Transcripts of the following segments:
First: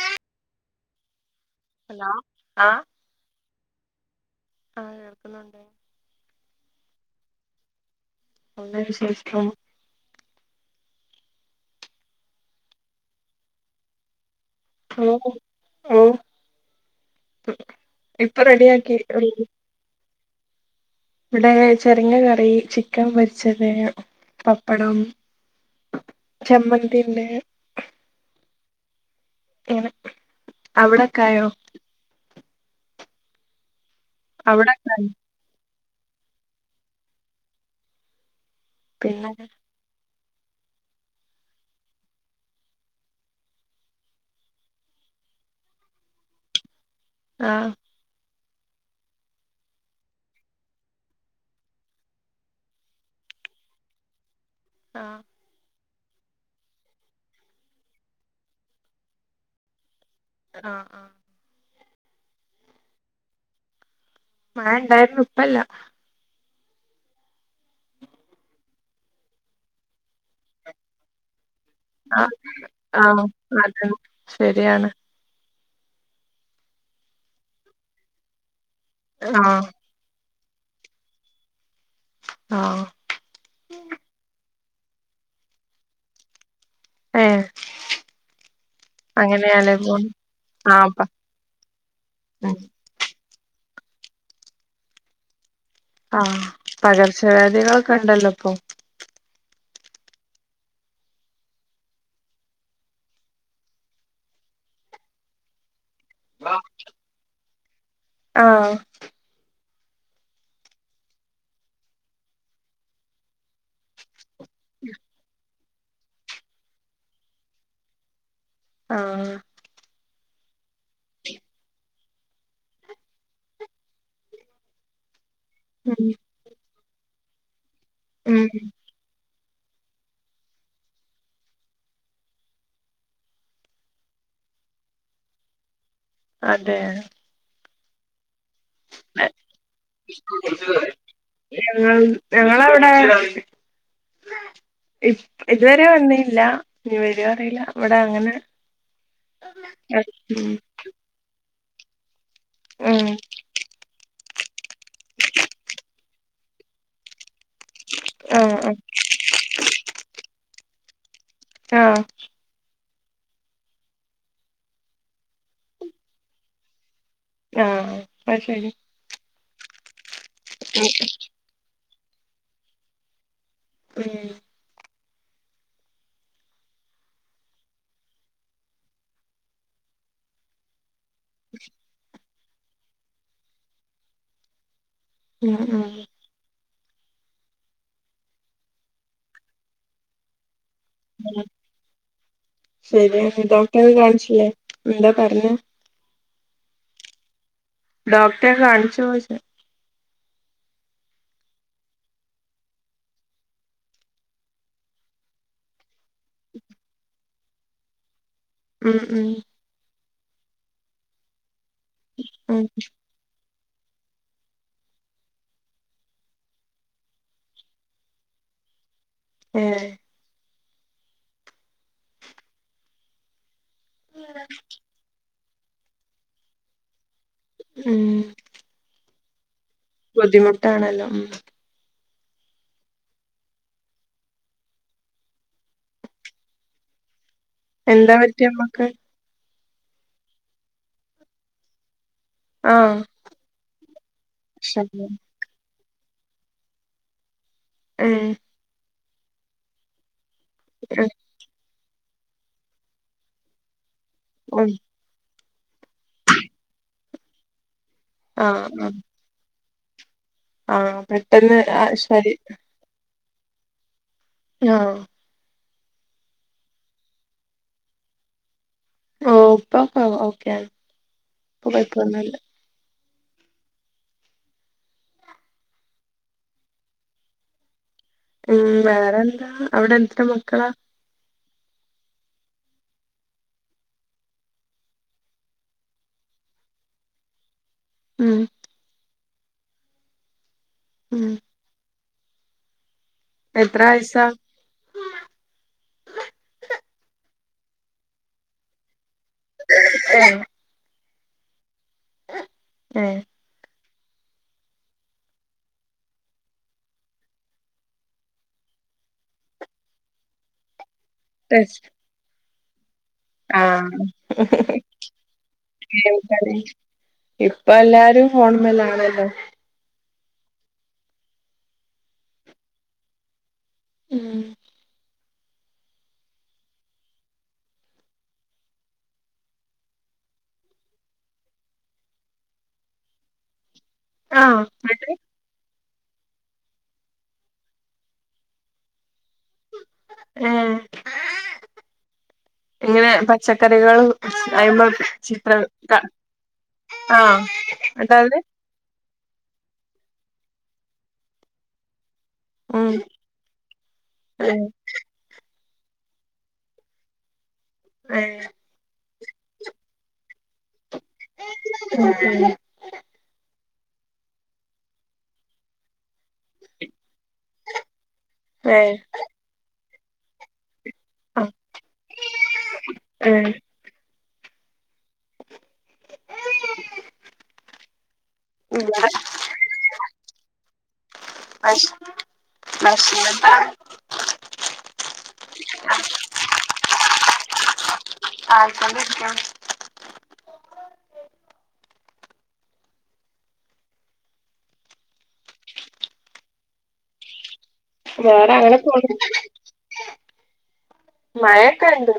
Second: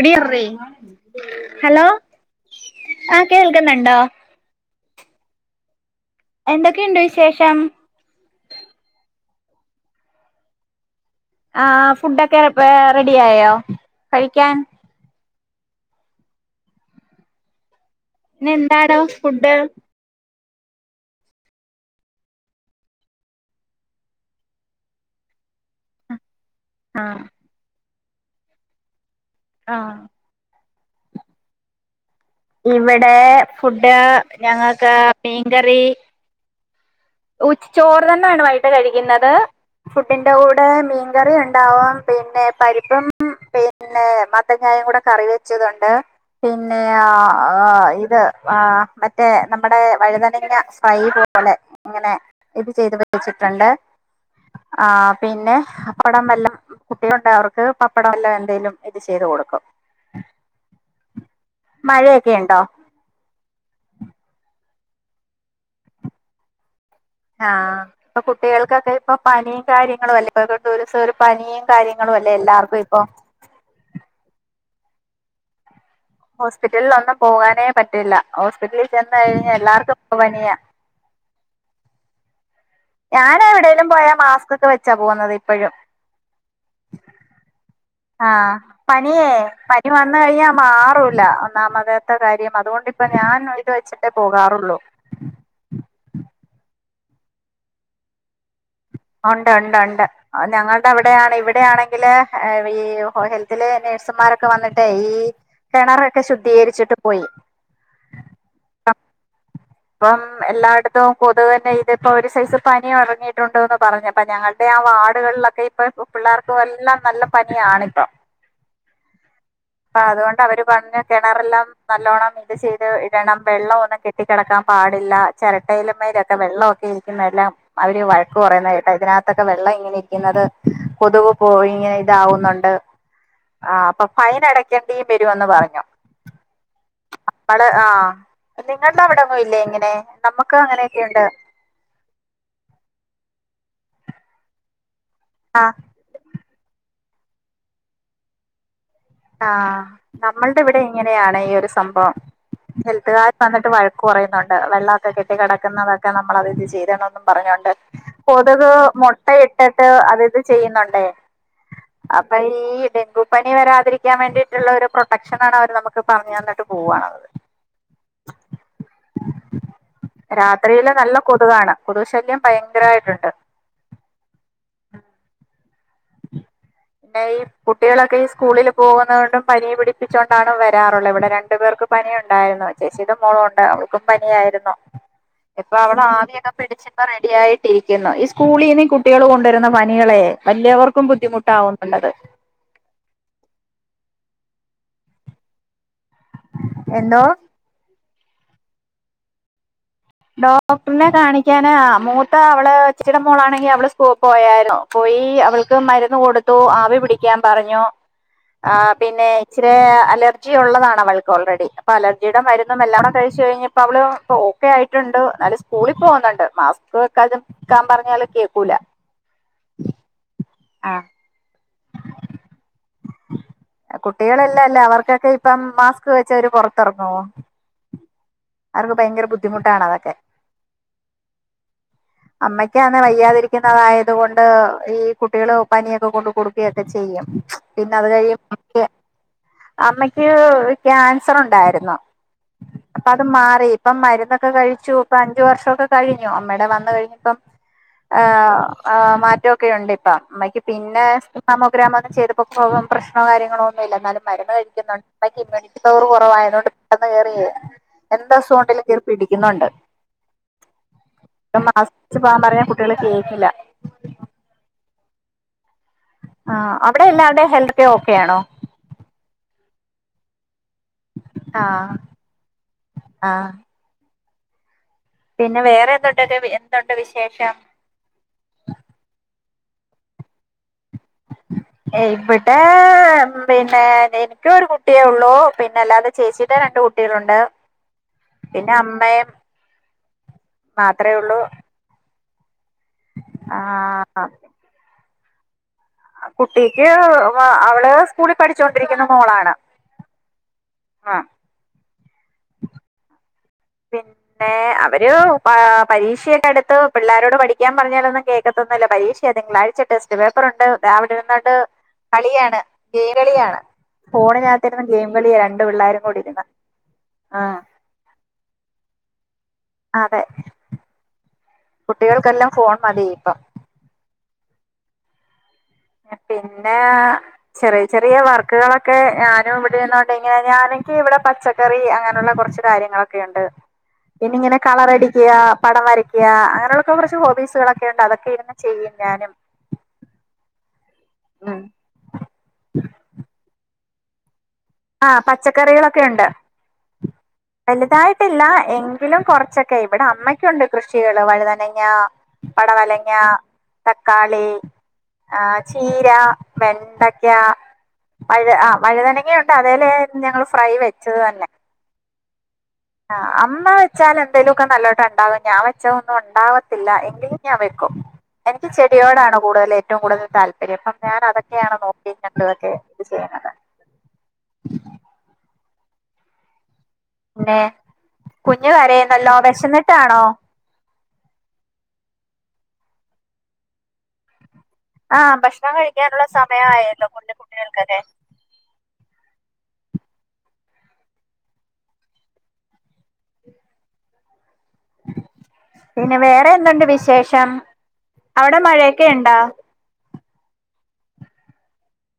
എടീ ആ റൈഹാനല്ലേ ഹലോ ആഹ് ആ കേൾക്കുന്നുണ്ടോ? ആഹ് കേൾക്കുന്നുണ്ട്. എന്തൊക്കെയുണ്ട് വിശേഷം? നല്ല വിശേഷം. ആഹ് ഫുഡൊക്കെ വേ റെഡ്യായോ കഴിക്കാൻ? ഓഹ് ഓഹ് ഇപ്പൊ ഇന്ന് എന്താണ് റെഡ്യാക്കി [unintelligible] ഫുഡ് ഇവടെ ചെർങ്ങ കറി, ചിക്കൻ പൊരിച്ചത്, പപ്പടം ആഹ് ചമ്മന്തിണ്ട് എ ആ [unintelligible] അവിടക്ക ആയോ ഇവിടെ ഫുഡ് ഞങ്ങൾക്ക് അവിടൊക്കായോ മീൻകറി ഉച് ച്ചോറ് തന്നെയാണ് വൈകിട് പിന്നെ കഴിക്കുന്നത് ഫുഡിന്റെ കൂടെ മീൻകറി ഉണ്ടാവും പിന്നെ പരിപ്പും പിന്നെ മത്തങ്ങായം കൂടെ കറി വെച്ചതുണ്ട് പിന്നെ ആ ആഹ് ഇത് ആ മറ്റേ നമ്മുടെ വഴുതനങ്ങ ഫ്രൈ പോലെ ഇങ്ങനെ ഇത് ചെയ്ത് വച്ചിട്ടുണ്ട് ആ ആഹ് പിന്നെ അപ്പടം വെല്ലം കുട്ടിക കൊണ്ട അവർക്ക് പപ്പടം എല്ലാം എന്തെങ്കലും ഇത് ചെയ്ത് കൊടുക്കും ആഹ് ആഹ് മഴയൊക്കെ ഉണ്ടോ മഴ ഇണ്ടായിരുന്നു ഇപ്പല്ല ആഹ് ഇപ്പൊ കുട്ടികൾക്കൊക്കെ ഇപ്പൊ പനിയും കാര്യങ്ങളും അല്ലേ ഇപ്പൊ ഒരു പനിയും കാര്യങ്ങളും അല്ലേ ആഹ് എല്ലാവർക്കും ഇപ്പൊ ആഹ് അതെ ശരിയാണ് ഹോസ്പിറ്റലിൽ ഒന്നും പോകാനേ പറ്റില്ല ഹോസ്പിറ്റലിൽ ചെന്ന് കഴിഞ്ഞാൽ ആഹ് എല്ലാർക്കും പനിയ ആഹ് ഞാന് എവിടെലും പോയാ മാസ്ക് ഒക്കെ വെച്ചാ പോകുന്നത് ഇപ്പഴും ഏഹ് ആഹ് പനിയേ അങ്ങനെയാലേ പനി പോണ് വന്ന് കഴിഞ്ഞാ ആഹ് പ മാറൂല്ല ഒന്നാമതത്തെ കാര്യം അതോണ്ട് പ്പ ഞാൻ [unintelligible] ത് വെച്ചിട്ടേ പോകാറുള്ളൂ ആഹ് പകർച്ചവ്യാധികളൊക്കെ ണ്ടല്ലോ പ്പൊ ഉണ്ട് ണ്ട് ണ്ട് ഞങ്ങൾടെ അവടാണേ ഇവിടാണെങ്കില് വീ ഹെൽത്തിലെ നേഴ്സുമാരൊക്കെ വന്നിട്ടേ ഈ കെണറൊക്കെ ശുദ്ധീകര്ച്ട്ട് പോയി ആഹ് പ്പം എല്ലാടത്തും പൊതുവന്നെ ഇതിപ്പോ രു സൈസ് പനിയറങ്ങിയിട്ടുണ്ടോന്ന് പറഞ്ഞ പ്പ ഞങ്ങൾടെ ആ വാഡ്കൾലൊക്കെ ഇപ്പ പിള്ളാർക്കുവെല്ലാം നല്ല പനിയാണ് ഇപ്പ ആഹ് പ്പത്കൊണ്ടവര് പറഞ്ഞ കെണറെല്ലാം നല്ലോണം ത് ചെയ്ത് ഇടണം വെള്ളോന്നും കെട്ടി കെടക്കാ പാടില്ല ചിരട്ടയിലു ഉം മേ വെള്ളോക്കെ ഇരിക്കുന്നെല്ലാം അവര് വഴക്ക് ഉം പറയ തിനാത്തൊക്കെ വെള്ളം ഇങ്ങിനിരിക്കുന്നത് കൊതുവ് പോ ഇങ്ങനെ താവുന്നുണ്ട് ആ പ്പ ഫൈനടക്കണ്ടീം വരു എന്ന് പറഞ്ഞു അതെ നമ്മള് ആ നിങ്ങൾടെ അവടെ ഒന്നു ല്ലേ ഇങ്ങനെ നമ്മക്ക് അങ്ങനെയൊക്കിണ്ട് ആം ഞങ്ങളവടെ ഇ ആഹ് ഇതുവരെ വന്നില്ല ഇനി വെരോ അറിയില്ല വടെ അങ്ങനെ ആഹ് ഉം നമ്മൾട വടെ ഇങ്ങനെയാണീ ഒരു സംഭവം ഉം ഹെൽത്തുകര് വന്നട്ട് വഴക്കുവറയുന്നുണ്ട് വെള്ളോക്കെട്ടികടക്കുന്നതൊക്കെ നമ്മളത് ത് ചെയ്തനൊന്നും പറഞ്ഞോണ്ട് ആഹ് കൊതുക് ആഹ് മൊട്ടയിട്ടട്ട് അതിത് ചെയ്യുന്നോണ്ടേ ആഹ് അപ്പ ഈ ഡെങ്കു പനി വരാതിരി ക്കാ വേണ്ടീട്ട്ള്ള രു പ്രൊട്ടക്ഷനാണവര് നമക്ക് പറഞ്ഞന്നിട്ട് പോവാണവര് ആഹ് അയ് ശരി രാത്രിയില് നല്ല കൊതുകാണ് കൊത്ക് ശല്യം ഭയങ്കരായ്ട്ട്ണ്ട് ഉം ന്നെ ഈ കുട്ടികളൊക്കീ സ്കൂളില് പോകുന്നതോണ്ടും പനീം പിടിപ്പിച്ചോണ്ടണ് വര് രാറുള്ളെ വടെ രണ്ട് പേർക്ക് പനിയുണ്ടായിര്ന്നു ചേച്ചിയുടെ മോളൂണ്ട് അവൾക്കും പനിയായ്രുന്നു ഉം ഉം ഇപ്പവളാവിയൊക്കെ പിടിച്ച് പ്പ റെഡിയായിട്ടിരിക്കുന്നു ഈ സ്കൂളീന്ന് കുട്ടികള് കൊണ്ടുവരുന്ന പനികളെ വല്യവർക് ക്കും ബുദ്ധിമുട്ടാവുന്നുണ്ടത് ശരിയാണ് ഡോക്ടറെ ഒക്കെ കാണിച്ചില്ലേ എന്താ പറഞ്ഞെ എന്തോ ഡോക്ടറെ കാണിചോയ്ച്ച ഡോക്ടർനെ കാണിക്കാന് മൂത്ത അവള് ചേച്ചിടെ മോളാണെങ്കി അവള് സ്കൂ പോയാരുന്നു പോയി അവൾക്ക് മരുന്ന് കൊടുത്തു ആവി പിടിക്കാൻ പറഞ്ഞു ആഹ് ഉം പിന്നെ ഉം ഇച്ചിരെ അലർജി ഉള്ളതാണവൾക്ക് ഓൾറെഡി അപ്പലർജിയുടെ ഉം മരുന്നെല്ലാകൂ കഴ്ചയ്ഞ്ഞപ്പവള് പ്പൊഓക്കെ ആയ് ട്ട്ണ്ട് ന്നാലു സ്കൂളി പോന്ന്ണ്ട് മാസ്ക്ക് വെക്കാൻ ചിലപ്പോ പറഞ്ഞാല് കേക്കൂല ഏഹ് ആഹ് കുട്ടികളല്ലല്ലേ അവർക്കൊക്കിപ്പം മാസ്ക് വെച്ചവര് പൊറത്തറങ്‌വോ ഉം അവർക്ക് ഭയങ്കര ബുദ്ധമുട്ടാണത് ബുദ്ധിമുട്ടാണല്ലോ ഉം [inaudible] അമ്മയ്ക്കാന്നെ വയ്യാതിരിക്കുന്നതായത് കൊണ്ട് ഈ കുട്ടികള് പനിയൊക്കെ കൊണ്ട് കൊടുക്കുകയൊക്കെ ചെയ്യും പിന്ന അത് എന്താ പറ്റിയെ കഴിയുമ്പക്ക് അമ്മക്ക് അമ്മക്ക് ക്യാൻസർ ഉണ്ടായിരുന്നു ആഹ് പ്പം അത് മാറി ഇപ്പം മരുന്നൊക്കെ കഴിച്ചു ശരി ഇപ്പ അഞ്ചു വർഷംക്കെ കഴിഞ്ഞു അമ്മടെ വന്ന കഴിഞ്ഞ ഇപ്പം ഉം ആഹ് ആഹ് മാറ്റക്കെയുണ്ട് ഇപ്പം അമ്മയ്ക്ക് പിന്നെ ഉം അമോ ഗ്രാമൊന്നും ചെയ്തപ്പോ പ്രശ്നോ കാര്യങ്ങളോ ഒന്നും ഇല്ല എന്നാലും മരുന്ന് ഉം കഴിക്കുന്നുണ്ട് ഇമ്മ്യൂണിറ്റി പവർ കുറവായത് കൊണ്ട് പെട്ടന്ന് കേറി എന്തസുഖം ആഹ് ഉണ്ടേലും കേറി പിടിക്കുന്നുണ്ട് ആഹ് പെട്ടെന്ന് ആഹ് ശരി കുട്ടിയോള് കേൾക്കില്ല ആഹ് ആഹ് അവിടെ എല്ലാവരുടെ ഹെൽത്ത് ഓക്കെയാണോ ഓഹ് ഇപ്പപ്പം ഓക്കെയി ആഹ് ആഹ് പിന്നെ വേറെന്തൂട്ടെക്കെ എന്തുണ്ട് വിശേഷം ഉം വേറെന്താ അവിടെ എത്ര മക്കളാ [inaudible] ഇവിടേ പിന്നെ എനിക്ക് ഒരു കുട്ടിയേ ഉള്ളൂ പിന്നെ അല്ലാതെ ചേച്ചീടെ രണ്ട് കുട്ടി ട്ടികളുണ്ട് ഉം പിന്നെ അമ്മയും മാത്ര ഉം ഉള്ളൂ ആ എത്ര വയസ്സാ കുട്ടിക്ക് അവള് സ്കൂളിൽ പഠിച്ചോണ്ടിരിക്കുന്ന മോളാണ് ഏഹ് ആഹ് ഏഹ് പിന്നെ അവര് പരീക്ഷയൊക്കെ അടുത്ത് പിള്ളാരോട് പഠിക്കാൻ പറഞ്ഞാലന്നും കേ ക്കത്തൊന്നില്ല പരീക്ഷയ നിങ്ങളാഴ്ച ടെസ്റ്റ് പേപ്പറുണ്ട് അതാവിടെരുന്നൊണ്ട് ടെസ്റ്റ് കളിയാണ് കേരളിയാണ് ആഹ് ഫോണ്നകത്തിരുന്ന് ഗെയിം കളിയ രണ്ട് പിള്ളോരും ഗെയിം കൂടി ഇരുന്ന് കളി ആ ഇപ്പൊ എല്ലാരും ഹോൺമലാണല്ലോ അതെ കുട്ടികൾക്കെല്ലാം ഫോൺ മതി ഇപ്പം ഉം പിന്നെ ചെറിയ ചെറിയ വർക്കുകളൊക്കെ ഞാനും ഇവിടെ ഇരുന്നോണ്ട് ഇങ്ങനെ ഞാനൊക്ക ഇവിടെ പച്ചകറി [unintelligible] അങ്ങനെള്ള കൊർച്ച് കാര്യങ്ങളൊക്കെ ഉണ്ട്. പിന്നി ഇങ്ങനെ ആഹ് എന്നിട്ട് കളറടിക്ക്ക പടം വര യ്ക്ക്, അങ്ങനെയുള്ളൊക്കെ കൊറച്ച് ഹോബീസ്ളൊക്കെ ഇണ്ട് അതൊക്കെ ഇരുന്ന് ചെയ്യും ഞാനും ഏഹ്, ഉം ഇങ്ങനെ പച്ചക്കറികളും അയ്മ ആഹ് ചിത്ര ത പച്ചക്കറികളൊക്കെ ഉണ്ട് ആഹ്, ഇങ്ങട്ട് അത് ങ്കിലും കൊർച്ചൊക്കെ ഇവിടെ അമ്മയ്ക്കുണ്ട് കൃഷികള് വഴുതനങ്ങ ഉം പടവലങ്ങ, തക്കാളി ഏഹ് ആഹ് ചീര, വെണ്ടക്ക, ഏഹ് വഴ്ത ആ വഴ്തനങ്ങയു ഇന്ന് അതെലെ ഞങ്ങള് ഫ്രൈ വെച്ചത് തന്നെ. [unintelligible] ആ അമ്മ വെച്ചാല് എന്തേലൊക്കെ നല്ലോട്ട ഇണ്ടാവും. ഞാൻ വെ ച്ച ഒന്നു ഉണ്ടാവത്തില്ല. എങ്കിലും ഞാൻ വെക്കും. എനിക്ക് ഏഹ് ചെടിയോടാണ് കൂടുതല് ഏറ്റവും കൂടുതല് താല്പര്യം ഇപ്പം ഞാന് അതന്നെയാണ് നോക്കിയും കണ്ട് ഒക്കെ ഇത് ആഹ് ചെയ്യ്ണത്. പിന്നെ, കുഞ്ഞു കരയുന്നല്ലോ വെശന്നിട്ടാണോ? അയ്ശ് വെശന്നിട്ടാണ് ആ ഭക്ഷണം കഴിക്കാനുള്ള സമയ ആയല്ലോന്റെ ഫുഡ്‌ കുട്ടികൾക്കല്ലേ ആ ഇപ്പം വെയ്ക്കും. പിന്നെ, വേറെ എന്തുണ്ട് വിശേഷം അവിടെ മഴയൊക്കെ ഇണ്ടോ? മഴക്കെ ഇണ്ട്.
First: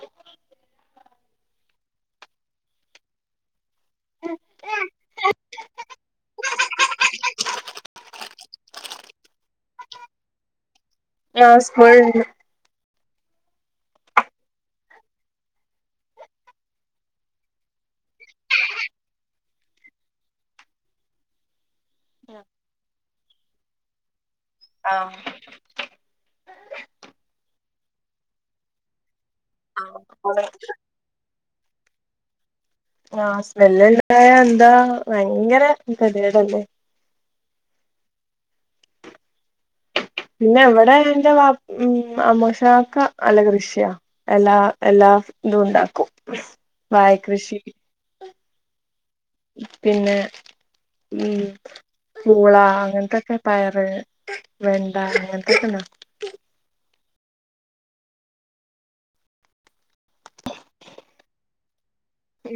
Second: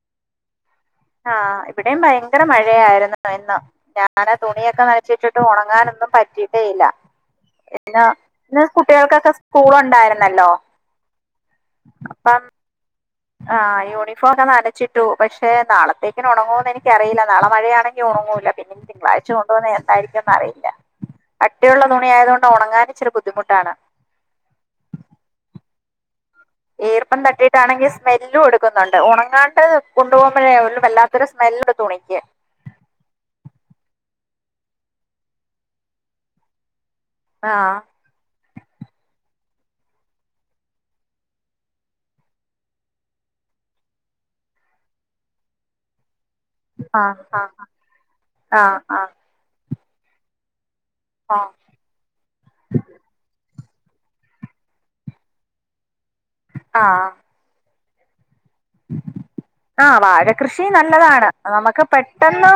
ആഹ്, ഇവിടേം ഭയങ്കര മഴയായിര്ന്നു ഇന്ന്. ഞാന ആ തുണിയൊക്കെ നനച്ചിട്ടിട്ട് ഒണങ്ങാനൊന്നും പറ്റീട്ടേ ഇല്ല. എന്തിനാ, ഇന്ന് കുട്ടിയൾക്കൊക്കെ സ്കൂള് ഉണ്ടായിരുന്നല്ലോ. ആഹ് സ്കൂള്ണ്ട്. അപ്പം ആഹ്, യൂണിഫോം ഇതാ നനച്ചിട്ടു. പക്ഷെ നാളത്തേക്ക്ന് ഒണങ്ങോന്ന് എനിക്കറീല. നാളെ മഴയാണെങ്കി ഒണങ്ങൂല, പിന്നെ തിങ്കളാഴ്ച കൊണ്ടുവന്ന എന്നാ യിരിക്കുന്ന് അറിയില്ല. കട്ടിയുള്ള തുണിയായതുകൊണ്ട് ഒണങ്ങാന്ച്ചിരി ബുദ്ധിമുട്ടാണ്. ആഹ് ഈർപ്പം തട്ടിയിട്ടാണെങ്കി സ്മെല്ലും എടുക്കുന്നുണ്ട്, ഉണങ്ങാണ്ട് കൊണ്ടുപോകുമ്പോഴേ വല്ലാ ത്തര് സ്മെല്ല്തുണിക്ക്. ആഹ്, സ്മെല്ല് ഇണ്ടായ എന്താ ഭയങ്കര കെതീടല്ലേ. ആഹ് പിന്നെ, ഇവിടെ എൻ്റെ വാപ് മ് അമോശംകാക്ക നല്ല കൃഷിയാ. എല്ലാ എല്ലാതും ഇണ്ടാക്കും. ആഹ് ആഹ് ആഹ് ആഹ്. പിന്നെ ഉം. ആഹ് പൂളാ അങ്ങൻത്തൊക്കെ പയറ്, വെണ്ട അങ്ങൻത്തൊക്കെണ്ടാകും. ആഹ് ആഹ്, വാഴ കൃഷി നല്ലതാണ്. നമക്ക് പെട്ടെന്ന്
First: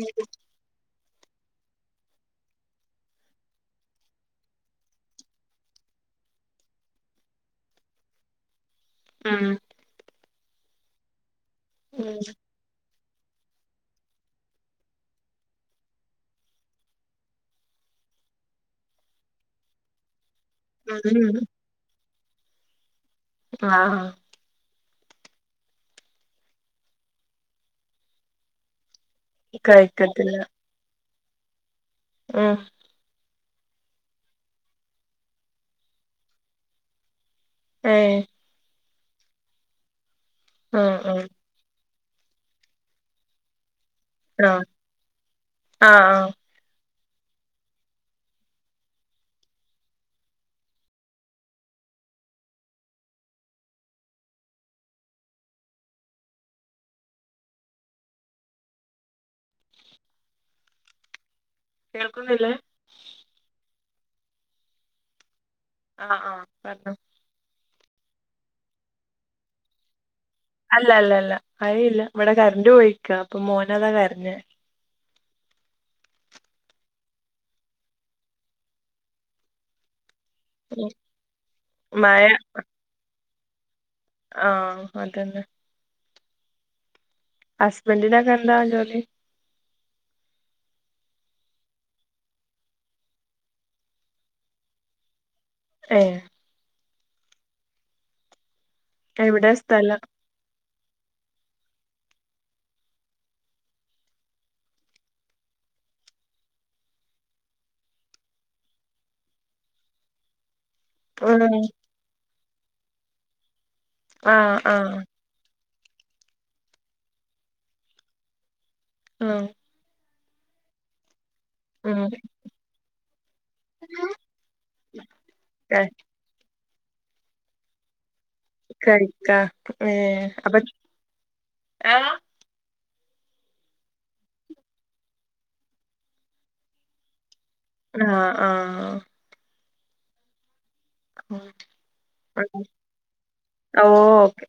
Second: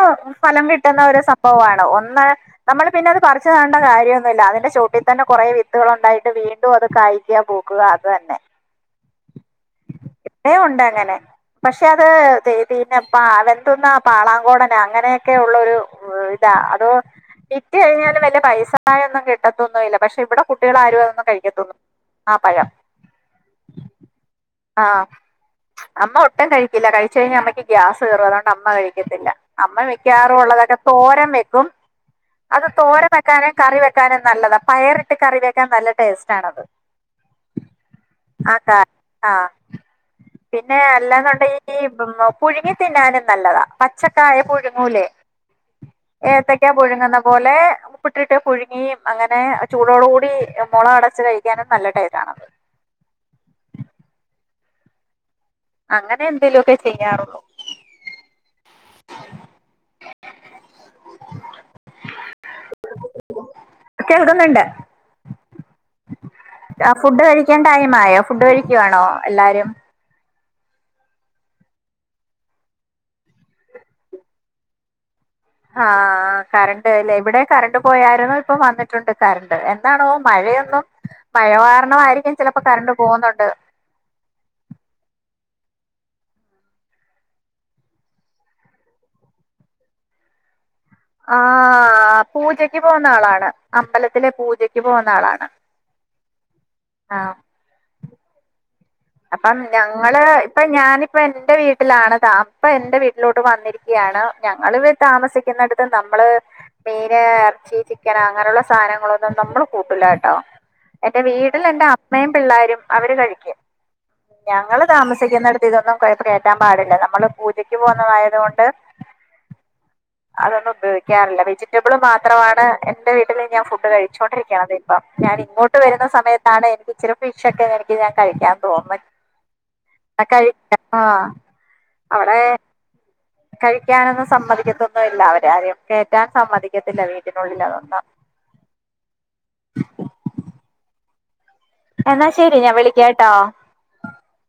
ഫലം കിട്ട്ന്ന ഒരു സംഭവവാണ് ഒന്ന് നമ്മള് പിന്നെ അത് പറിച്ച് നടണ്ട കാര്യൊന്നുല്ല. അതിന്റെ ചോട്ടിൽ തന്നെ കൊറേ വിത്തുകളുണ്ടായിട്ട് വീണ്ടും അത് കാഴ് ക്ക് പൂക്കുക അതെന്നെ. ഉം. ഇപ്പഴു ഉണ്ടങ്ങനെ, പക്ഷെ അത് ഉം വേ പിന്നെ പ വെന്തുന്നാ പാളാങ്കോടന് അങ്ങനെയൊക്കെ ഉള്ള ഒരു ഇതാ അതോ വിറ്റ് കഴിഞ്ഞാലും വല്ല്യ പൈസായൊന്നും കിട്ടത്തൊന്നുല്ല. പക്ഷെ ഇവടെ കുട്ടിയളാരും അതൊന്നും ഉം കഴിക്കത്തൊന്നു ആ പഴം. ആഹ് ആഹ് അമ്മ ഒട്ടും കഴിക്കില്ല, കഴിച്ച്കഴിഞ്ഞ അമ്മയ്ക്ക് ഗ്യാസ് കേറും അതോണ്ട് അമ്മ കഴിക്കത്തില്ല. അമ്മ കഴിക്കത്തില്ല മിക്കവാറും ഉള്ളതൊക്കെ തോരം വെക്കും. ഉം അത് തോരൻ വെക്കാനെ കറി വെക്കാനും നല്ലതാ, പയറിട്ട് കറി വെക്കാൻ നല്ല ടേസ്റ്റാണത്. ഏഹ് അതാ ആഹ് പിന്നെ ഉം ഉം അല്ലാന്നുണ്ടെങ്കി പ് പുഴുങ്ങി തിന്നാനും നല്ലതാ. പച്ചക്കായ ആ പുഴുങ്ങൂലേ, ആ ആ ഏത്തക്ക പുഴുങ്ങുന്ന പോലെ. ഉപ്പിട്ടിട്ട് പുഴുങ്ങി അങ്ങനെ അ ചൂടോടു കൂടി മുള അടച്ചു കഴിക്കാനും നല്ലടെ ടേണത്. അങ്ങനെ എന്തെലൊക്കെ ചെയ്യാറുള്ളൂ. കേൾക്കുന്നില്ലേ? കേൾക്കുന്നുണ്ട്, ആ ആ ആ പറഞ്ഞോ ഫുഡ് കഴി കയിക്കാ ടൈമായോ, ഫുഡ് കഴിക്കുവാണോ എല്ലാരും? അല്ലല്ലല്ല മഴയില്ല, ഇവിടെ കറണ്ട് പോയാര്ക്കാണ്. അപ്പൊ മോന്അതാ കരഞ്ഞ്. ആഹ് കറണ്ട് ലേഇവിടെ കറണ്ട് പോയാര്ന്ന്, ഇപ്പംവന്നിട്ടുണ്ട് കറണ്ട്. എന്താണോ മഴയൊന്നും ഉം, മഴ മഴ കാരണമായിയിരിക്കും ചിലപ്പോ കറണ്ട് പോകുന്നുണ്ട്. ആഹ് അതന്നെ ഹസ്ബന്ഡിനെക്കെന്താ ജോലി? ആ പൂജക്ക് പോകുന്ന ആളാണ്, അമ്പലത്തില പൂജക്ക് പോകുന്ന ആളാണ്. ഏഹാ ആഹ് എവിടെ അപ്പം സ്ഥലം ഞങ്ങള് അപ്പ ഞാനിപ്പ എന്റെ വീട്ടിലാണ്ത് അപ്പ എൻന്റെ വീട്ടിലോട്ട് വന്നിരിക്കുകയാണ് ഞങ്ങ താമസിക്കുന്നിടത്ത് നമ്മള് മീന് ഇറച്ചി ചിക്കൻ അങ്ങനെയുള്ള സാധനങ്ങളൊന്നും നമ്മള് കൂട്ടലാട്ടോ എന്റെ ഉം വീട്ടിൽ എന്റെ അമ്മയും പിള്ളോരും അവര് കഴിക്കും ആ ആ ഞങ്ങള് താമസിക്കുന്ന അടുത്ത് ഇതൊന്നും കേയറ്റാൻ പാടില്ല നമ്മള് പൂജയ്ക്ക് പോകുന്നതായത് കൊണ്ട് ഉം അതൊന്നും ഉയോഗിക്കാറില്ല വെജി ബൾ ഉം മാത്രമാണ് എന്റെ വീട്ടിൽ ഞാൻ ഫുഡ് കഴിച്ചുകോണ്ടിരിക്കണുന്നത് ഇപ്പം ഞാൻ ഇങ്ങോട്ട് ക- വരുന്ന സമയത്ത് ആണ് എനിക്ക് ഇിരി ഫിഷ്ഒക്കെ എനിക്ക് ാൻ കഴിക്കാ കഴിക്കാ ഏ കഴ അപ്പൊ ആ ആ അവിടെ കഴിക്കാനൊന്നും സമ്മതിക്കത്തൊന്നുമില്ല അവരാരും കേയറ്റാൻ സമ്മതിക്കത്തില്ല വീട്ടിനുള്ളിലന്നും ആഹ ആഹ ഉഓ എന്നാ ശരി ഞാൻ വിളിക്കാം കേട്ടോ ഓ ഓക്കേ